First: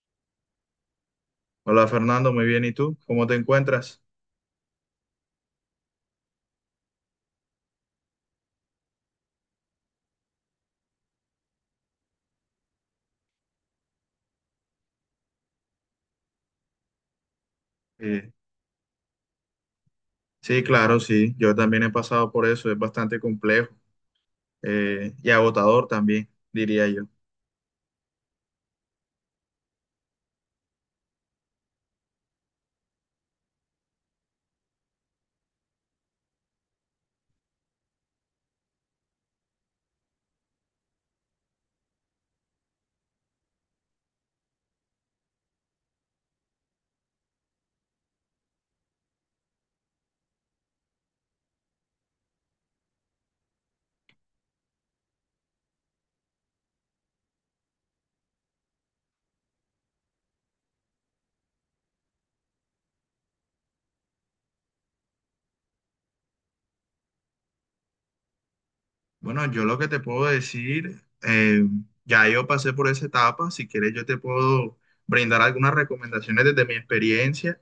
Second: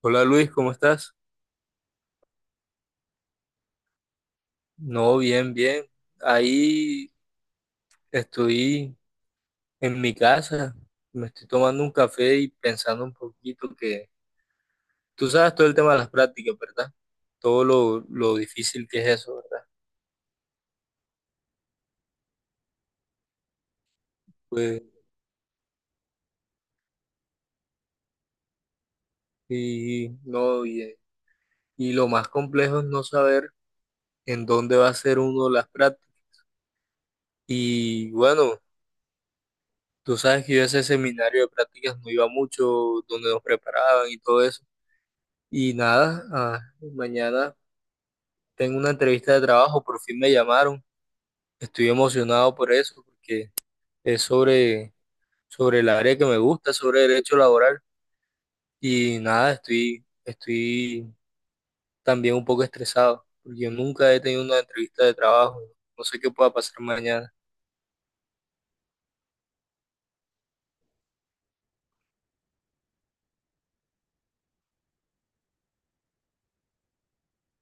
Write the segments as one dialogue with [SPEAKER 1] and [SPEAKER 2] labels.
[SPEAKER 1] Hola Luis, ¿cómo estás?
[SPEAKER 2] Hola Fernando, muy bien. ¿Y tú? ¿Cómo te encuentras?
[SPEAKER 1] No, bien, bien. Ahí estoy en mi casa, me estoy tomando un café y pensando un poquito que tú sabes todo el tema de las prácticas, ¿verdad? Todo lo,
[SPEAKER 2] Eh,
[SPEAKER 1] lo difícil que es eso, ¿verdad?
[SPEAKER 2] sí, claro, sí. Yo también he pasado por eso. Es bastante complejo
[SPEAKER 1] Pues,
[SPEAKER 2] y agotador también, diría yo.
[SPEAKER 1] y no, y lo más complejo es no saber en dónde va a ser uno las prácticas. Y bueno, tú sabes que yo a ese seminario de prácticas no iba mucho, donde nos preparaban y todo eso. Y nada, mañana. Tengo una entrevista de trabajo, por fin me llamaron. Estoy emocionado por eso, porque es sobre el área que me gusta, sobre derecho laboral. Y nada, estoy también un poco estresado, porque yo nunca he tenido una entrevista de trabajo. No sé qué pueda pasar mañana.
[SPEAKER 2] Bueno, yo lo que te puedo decir, ya yo pasé por esa etapa. Si quieres, yo te puedo brindar algunas recomendaciones desde mi experiencia.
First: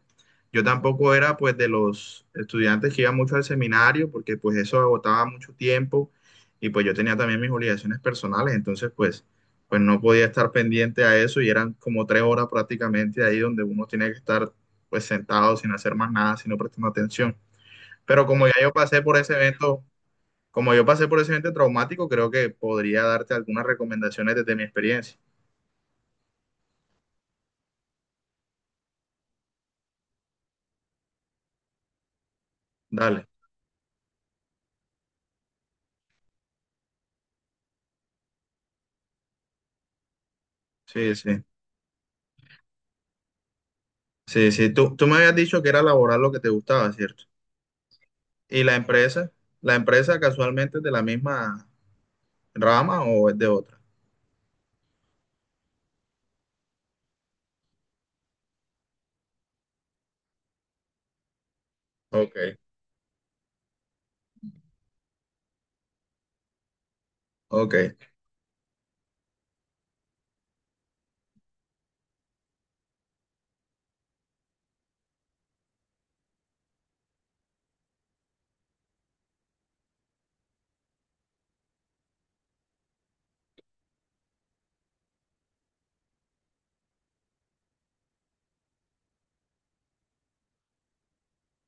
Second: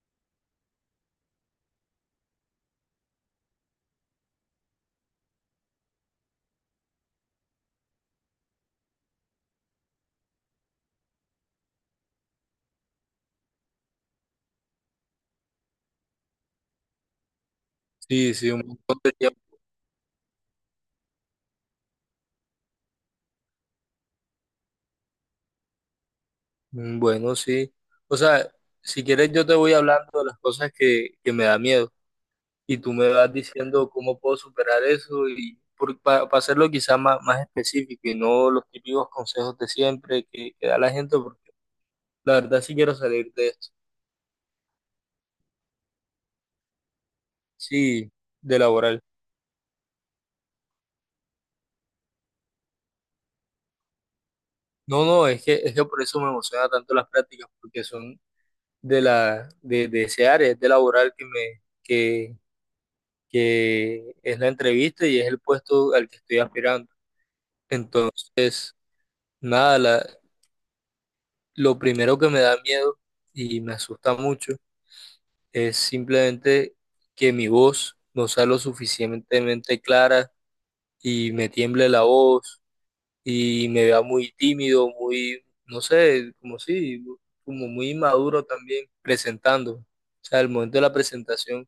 [SPEAKER 2] Yo tampoco era pues de los estudiantes que iban mucho al seminario porque pues eso agotaba mucho tiempo, y pues yo tenía también mis obligaciones personales, entonces pues, pues no podía estar pendiente a eso, y eran como tres horas prácticamente ahí donde uno tiene que estar pues sentado sin hacer más nada, sino prestando atención. Pero
[SPEAKER 1] Sí,
[SPEAKER 2] como
[SPEAKER 1] sí,
[SPEAKER 2] ya
[SPEAKER 1] un
[SPEAKER 2] yo
[SPEAKER 1] montón
[SPEAKER 2] pasé
[SPEAKER 1] de
[SPEAKER 2] por ese
[SPEAKER 1] tiempo.
[SPEAKER 2] evento, traumático, creo que podría darte algunas recomendaciones desde mi experiencia.
[SPEAKER 1] Mm. Bueno, sí. O sea, si quieres yo te voy hablando de las cosas que me da miedo, y tú me
[SPEAKER 2] Dale.
[SPEAKER 1] vas diciendo cómo puedo superar eso y para hacerlo quizá más específico y no los típicos consejos de siempre que da la
[SPEAKER 2] Sí,
[SPEAKER 1] gente,
[SPEAKER 2] sí.
[SPEAKER 1] porque la verdad sí quiero salir de esto,
[SPEAKER 2] Sí, sí. Tú me habías dicho que era laboral lo que te gustaba, ¿cierto?
[SPEAKER 1] sí, de
[SPEAKER 2] ¿Y la
[SPEAKER 1] laboral.
[SPEAKER 2] empresa? ¿La empresa casualmente es de la misma rama o es de otra?
[SPEAKER 1] No, es que por eso me emociona tanto las prácticas, porque son de de ese área, es de laboral
[SPEAKER 2] Ok.
[SPEAKER 1] que es la entrevista y es el puesto al que estoy aspirando.
[SPEAKER 2] Ok.
[SPEAKER 1] Entonces, nada, lo primero que me da miedo y me asusta mucho es simplemente que mi voz no sea lo suficientemente clara y me tiemble la voz y me vea muy tímido, muy, no sé, como si, como muy inmaduro también presentando. O sea, el momento de la presentación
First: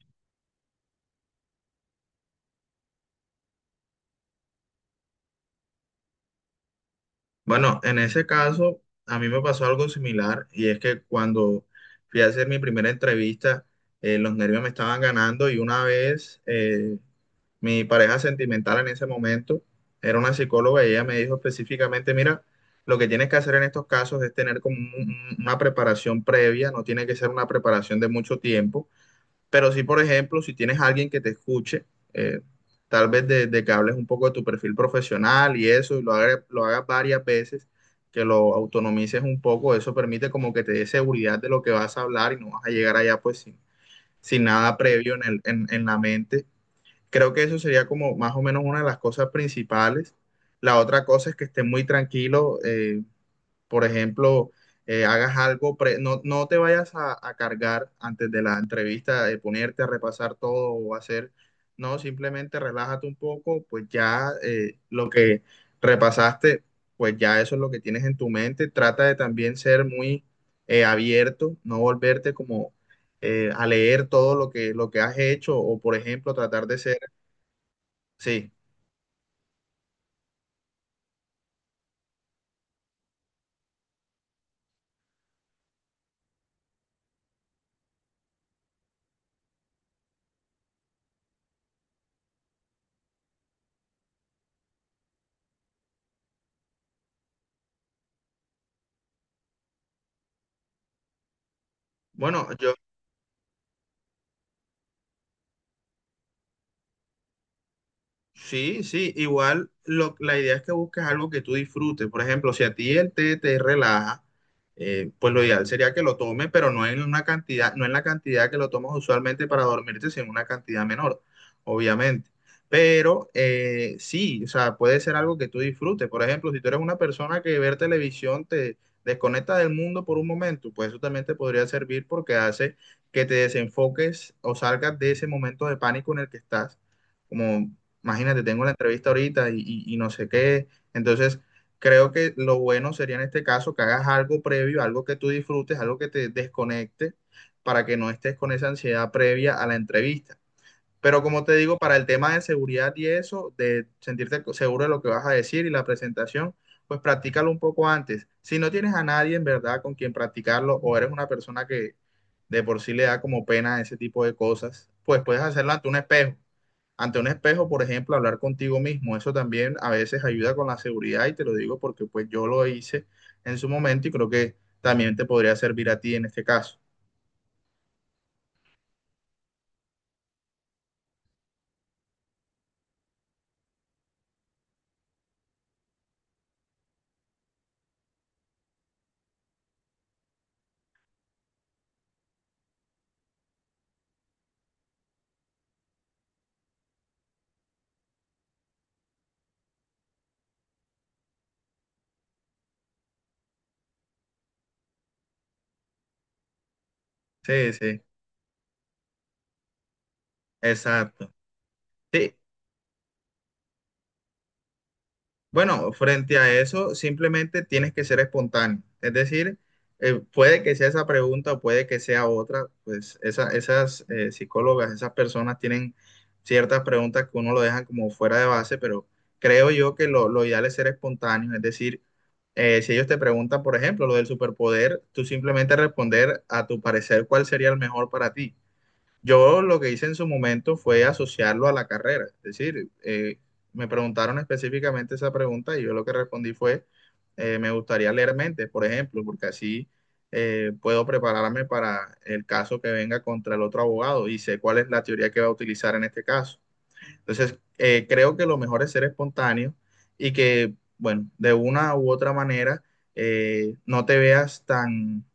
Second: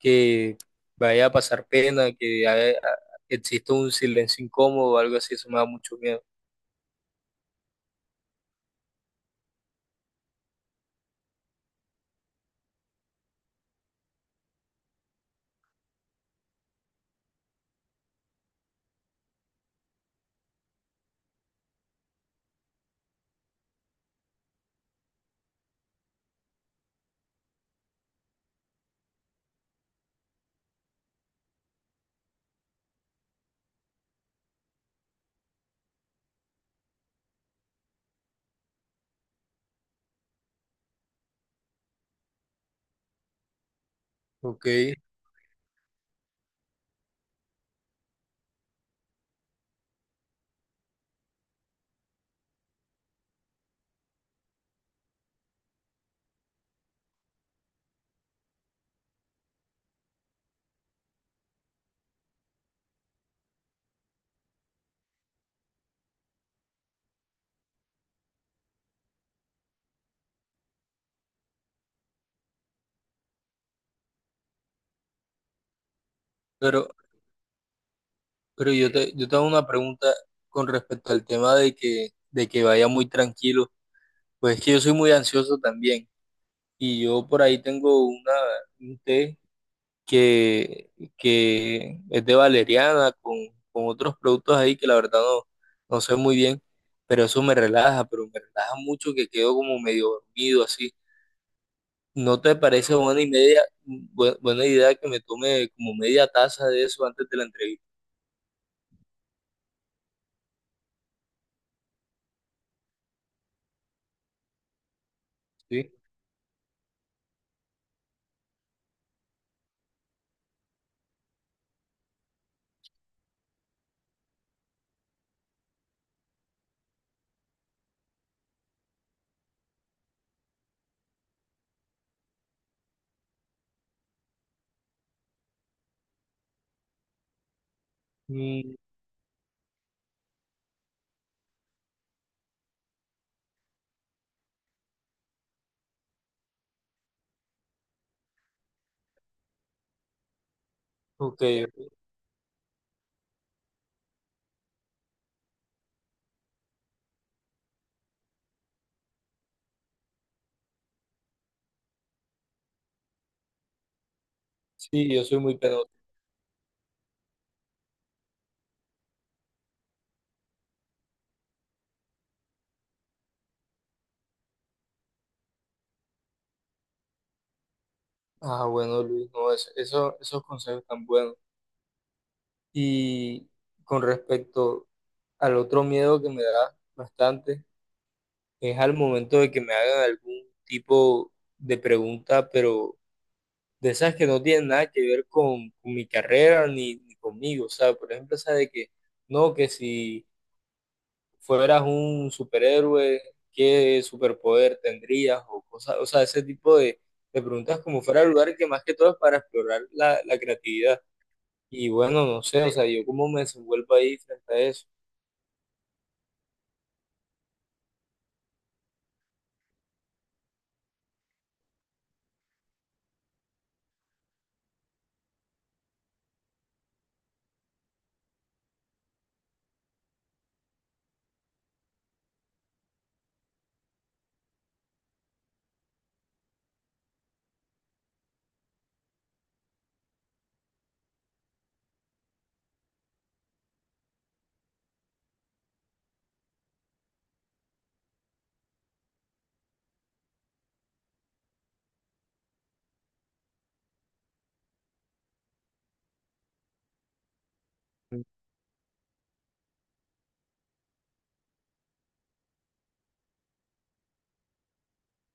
[SPEAKER 1] que vaya a pasar pena, exista un silencio incómodo o algo así, eso me da mucho miedo.
[SPEAKER 2] Bueno, en ese caso, a mí me pasó algo similar, y es que cuando fui a hacer mi primera entrevista, los nervios me estaban ganando, y una vez mi pareja sentimental en ese momento era una psicóloga, y ella me dijo específicamente, mira, lo que tienes que hacer en estos casos es tener como una preparación previa, no tiene que ser una preparación de mucho tiempo. Pero sí, por ejemplo, si tienes a alguien que te escuche, eh, tal vez de que hables un poco de tu perfil profesional y eso, y lo hagas varias veces, que lo autonomices un poco, eso permite como que te dé seguridad de lo que vas a hablar, y no vas a llegar allá pues sin, sin
[SPEAKER 1] Ok,
[SPEAKER 2] nada previo en en la mente. Creo que eso sería como más o menos una de las cosas principales. La otra cosa es que estés muy tranquilo, por ejemplo, hagas algo, no, no te vayas a cargar antes de la entrevista, de ponerte a repasar todo o hacer, no, simplemente relájate un poco, pues ya lo que repasaste, pues ya eso es lo que tienes en tu mente. Trata de también ser muy abierto, no volverte como a leer todo lo que has hecho o, por ejemplo, tratar de
[SPEAKER 1] pero,
[SPEAKER 2] ser, sí.
[SPEAKER 1] yo te hago una pregunta con respecto al tema de de que vaya muy tranquilo. Pues es que yo soy muy ansioso también y yo por ahí tengo un té que, que es de valeriana con otros productos ahí que la verdad no, no sé muy bien, pero eso me relaja, pero me relaja mucho que quedo como medio dormido así. ¿No
[SPEAKER 2] Bueno,
[SPEAKER 1] te
[SPEAKER 2] yo
[SPEAKER 1] parece buena y media, bu- buena idea que me tome como media taza de eso antes de la entrevista?
[SPEAKER 2] sí, sí, igual la idea es que busques algo que tú disfrutes. Por ejemplo, si a ti el té te relaja, pues lo ideal
[SPEAKER 1] Sí.
[SPEAKER 2] sería que lo tomes, pero no en una cantidad, no en la cantidad que lo tomas usualmente para dormirte, sino en una cantidad menor, obviamente. Pero sí, o sea, puede ser algo que tú disfrutes. Por ejemplo, si tú eres una persona que ver televisión te desconecta del mundo por un momento, pues eso también te podría servir, porque hace que te desenfoques o salgas de ese momento de pánico en el que estás como imagínate, tengo la
[SPEAKER 1] Mm,
[SPEAKER 2] entrevista ahorita y, y no sé qué. Entonces, creo que lo bueno sería en este caso que hagas algo previo, algo que tú disfrutes, algo que te desconecte para que no estés con esa ansiedad previa a la entrevista. Pero
[SPEAKER 1] ok,
[SPEAKER 2] como te digo,
[SPEAKER 1] ok.
[SPEAKER 2] para el tema de seguridad y eso, de sentirte seguro de lo que vas a decir y la presentación, pues practícalo un poco antes. Si no tienes a nadie en verdad con quien practicarlo, o eres una persona que de por sí le da como pena ese tipo de cosas,
[SPEAKER 1] Sí,
[SPEAKER 2] pues
[SPEAKER 1] yo soy
[SPEAKER 2] puedes
[SPEAKER 1] muy
[SPEAKER 2] hacerlo ante
[SPEAKER 1] penoso.
[SPEAKER 2] un espejo. Ante un espejo, por ejemplo, hablar contigo mismo, eso también a veces ayuda con la seguridad, y te lo digo porque pues yo lo hice en su momento, y creo que también te podría servir a ti en este caso.
[SPEAKER 1] Ah, bueno, Luis, no, eso, esos consejos tan buenos. Y con respecto al otro miedo que me da bastante, es al momento de que me hagan algún tipo de pregunta, pero de esas que no tienen nada que ver con mi carrera ni conmigo. O sea, por ejemplo, esa de que no, que si fueras un superhéroe, ¿qué superpoder tendrías? O cosas, o sea, ese tipo de
[SPEAKER 2] Sí,
[SPEAKER 1] preguntas
[SPEAKER 2] sí,
[SPEAKER 1] como fuera el lugar que más que todo es para explorar la creatividad.
[SPEAKER 2] exacto.
[SPEAKER 1] Y bueno,
[SPEAKER 2] Sí,
[SPEAKER 1] no sé, o sea, yo cómo me desenvuelvo ahí frente a eso.
[SPEAKER 2] bueno, frente a eso, simplemente tienes que ser espontáneo. Es decir, puede que sea esa pregunta o puede que sea otra, pues esas psicólogas, esas personas tienen ciertas preguntas que uno lo dejan como fuera de base, pero creo yo que lo ideal es ser espontáneo. Es decir, si ellos te preguntan, por ejemplo, lo del superpoder, tú simplemente responder a tu parecer cuál sería el mejor para ti. Yo lo que hice en su momento fue asociarlo a la carrera. Es decir, me preguntaron específicamente esa pregunta, y yo lo que respondí fue, me gustaría leer mentes, por ejemplo, porque así puedo prepararme para el caso que venga contra el otro abogado, y sé cuál es la teoría que va a utilizar en este caso. Entonces, creo que lo mejor es ser espontáneo, y que, bueno, de una u otra manera no te veas tan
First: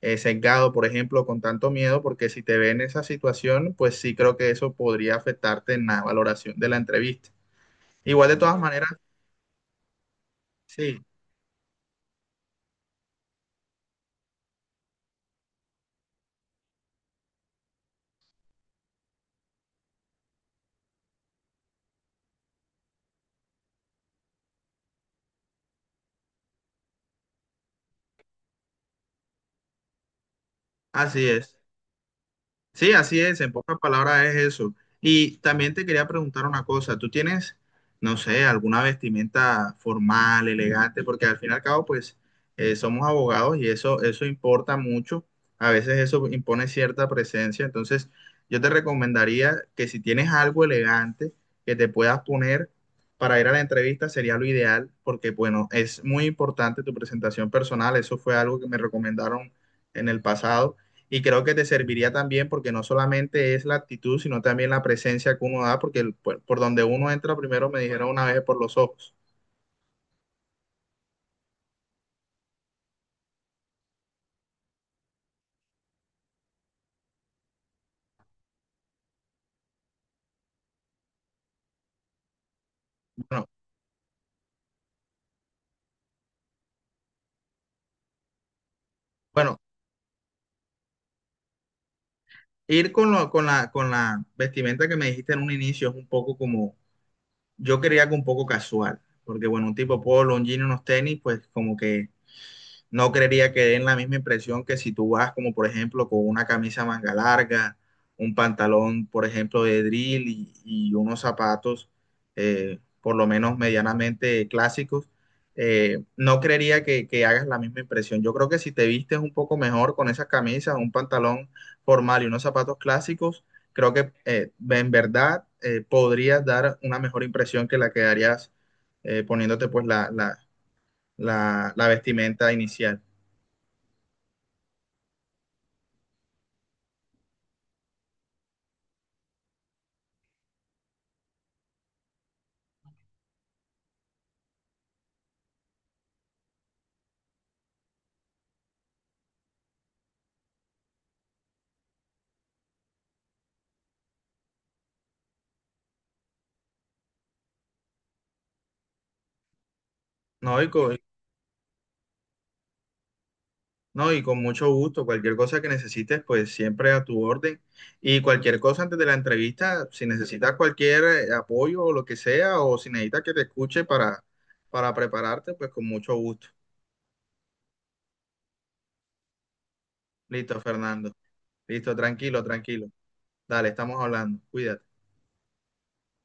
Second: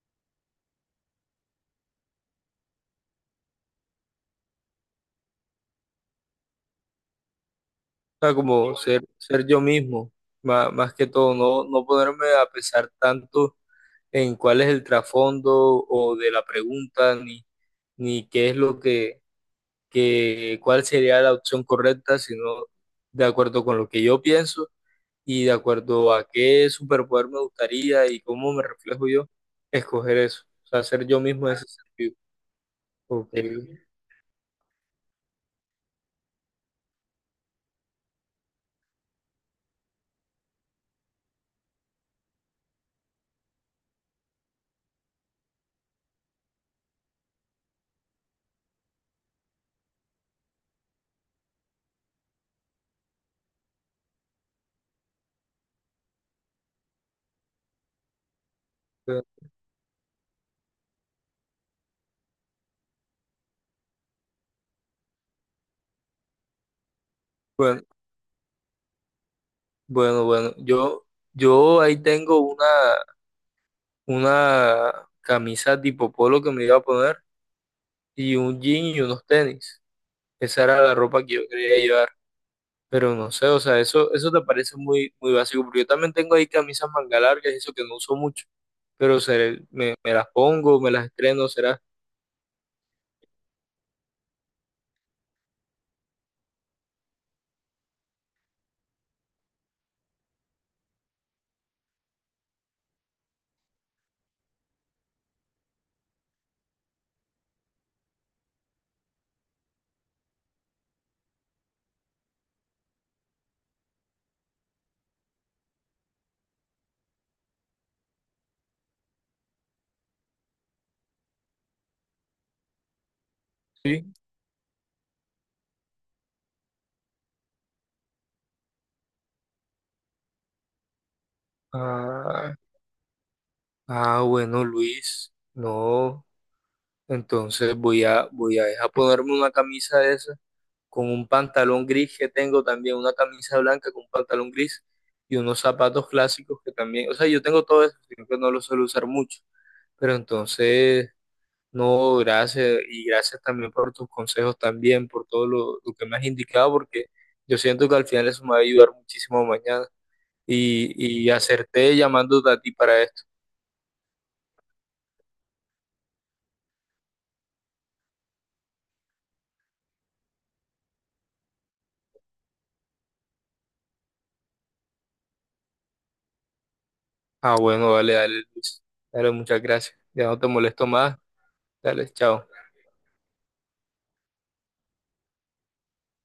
[SPEAKER 2] sesgado, por ejemplo, con tanto miedo, porque si te ven en esa situación, pues sí creo que eso podría afectarte en la valoración de la entrevista.
[SPEAKER 1] O
[SPEAKER 2] Igual
[SPEAKER 1] sea,
[SPEAKER 2] de todas Wow.
[SPEAKER 1] como
[SPEAKER 2] maneras,
[SPEAKER 1] ser yo mismo, más
[SPEAKER 2] sí,
[SPEAKER 1] que todo, no, no ponerme a pensar tanto en cuál es el trasfondo o de la pregunta, ni qué es lo que cuál sería la opción correcta, sino de acuerdo con lo que yo pienso y de acuerdo a qué superpoder me gustaría y cómo me reflejo yo, escoger eso. O sea, ser yo
[SPEAKER 2] así
[SPEAKER 1] mismo en
[SPEAKER 2] es.
[SPEAKER 1] ese sentido.
[SPEAKER 2] Sí, así
[SPEAKER 1] Ok.
[SPEAKER 2] es, en pocas palabras es eso. Y también te quería preguntar una cosa, ¿tú tienes, no sé, alguna vestimenta formal, elegante? Porque al fin y al cabo, pues, somos abogados y eso importa mucho. A veces eso impone cierta presencia. Entonces, yo te recomendaría que si tienes algo elegante que te puedas poner para ir a la entrevista, sería lo ideal, porque, bueno, es muy importante tu presentación personal. Eso fue algo que me recomendaron en el pasado, y creo que te serviría también, porque no solamente es la actitud, sino también la presencia que uno da, porque por donde uno entra primero, me
[SPEAKER 1] Bueno,
[SPEAKER 2] dijeron una vez, es por los ojos.
[SPEAKER 1] bueno, yo ahí tengo una camisa tipo polo que me iba a poner y un jean y unos tenis. Esa era la ropa que yo quería llevar. Pero no
[SPEAKER 2] Bueno,
[SPEAKER 1] sé, o sea, eso te parece muy básico, porque yo también tengo ahí camisas manga largas y eso que no uso mucho, pero
[SPEAKER 2] bueno,
[SPEAKER 1] me las pongo, me las estreno, será.
[SPEAKER 2] ir con, con con la vestimenta que me dijiste en un inicio es un poco como, yo quería algo un poco casual, porque bueno, un tipo polo, un jean, y unos tenis, pues como que no creería que den la misma impresión que si tú vas como por ejemplo con una camisa manga larga, un pantalón por ejemplo de drill y unos zapatos por lo menos medianamente clásicos, no creería que hagas la misma impresión. Yo creo que si te vistes un poco mejor con esas camisas, un pantalón formal y unos zapatos clásicos, creo que
[SPEAKER 1] Sí.
[SPEAKER 2] en verdad podrías dar una mejor impresión que la que darías poniéndote pues la la vestimenta
[SPEAKER 1] Ah,
[SPEAKER 2] inicial.
[SPEAKER 1] bueno, Luis, no. Entonces voy a dejar ponerme una camisa de esa con un pantalón gris que tengo también, una camisa blanca con un pantalón gris y unos zapatos clásicos que también, o sea, yo tengo todo eso, sino que no lo suelo usar mucho, pero entonces, no, gracias y gracias también por tus consejos también, por todo lo que me has indicado, porque yo siento que al final eso me va a ayudar muchísimo mañana
[SPEAKER 2] No, y con,
[SPEAKER 1] y acerté llamándote a ti para esto.
[SPEAKER 2] no, y con mucho gusto. Cualquier cosa que necesites, pues siempre a tu orden. Y cualquier cosa antes de la entrevista, si necesitas cualquier apoyo o lo que sea, o si necesitas que te escuche para prepararte, pues con mucho gusto.
[SPEAKER 1] Ah, bueno, dale, dale, Luis. Dale, muchas gracias. Ya no te
[SPEAKER 2] Listo,
[SPEAKER 1] molesto
[SPEAKER 2] Fernando.
[SPEAKER 1] más.
[SPEAKER 2] Listo,
[SPEAKER 1] Dale,
[SPEAKER 2] tranquilo,
[SPEAKER 1] chao.
[SPEAKER 2] tranquilo. Dale, estamos hablando. Cuídate.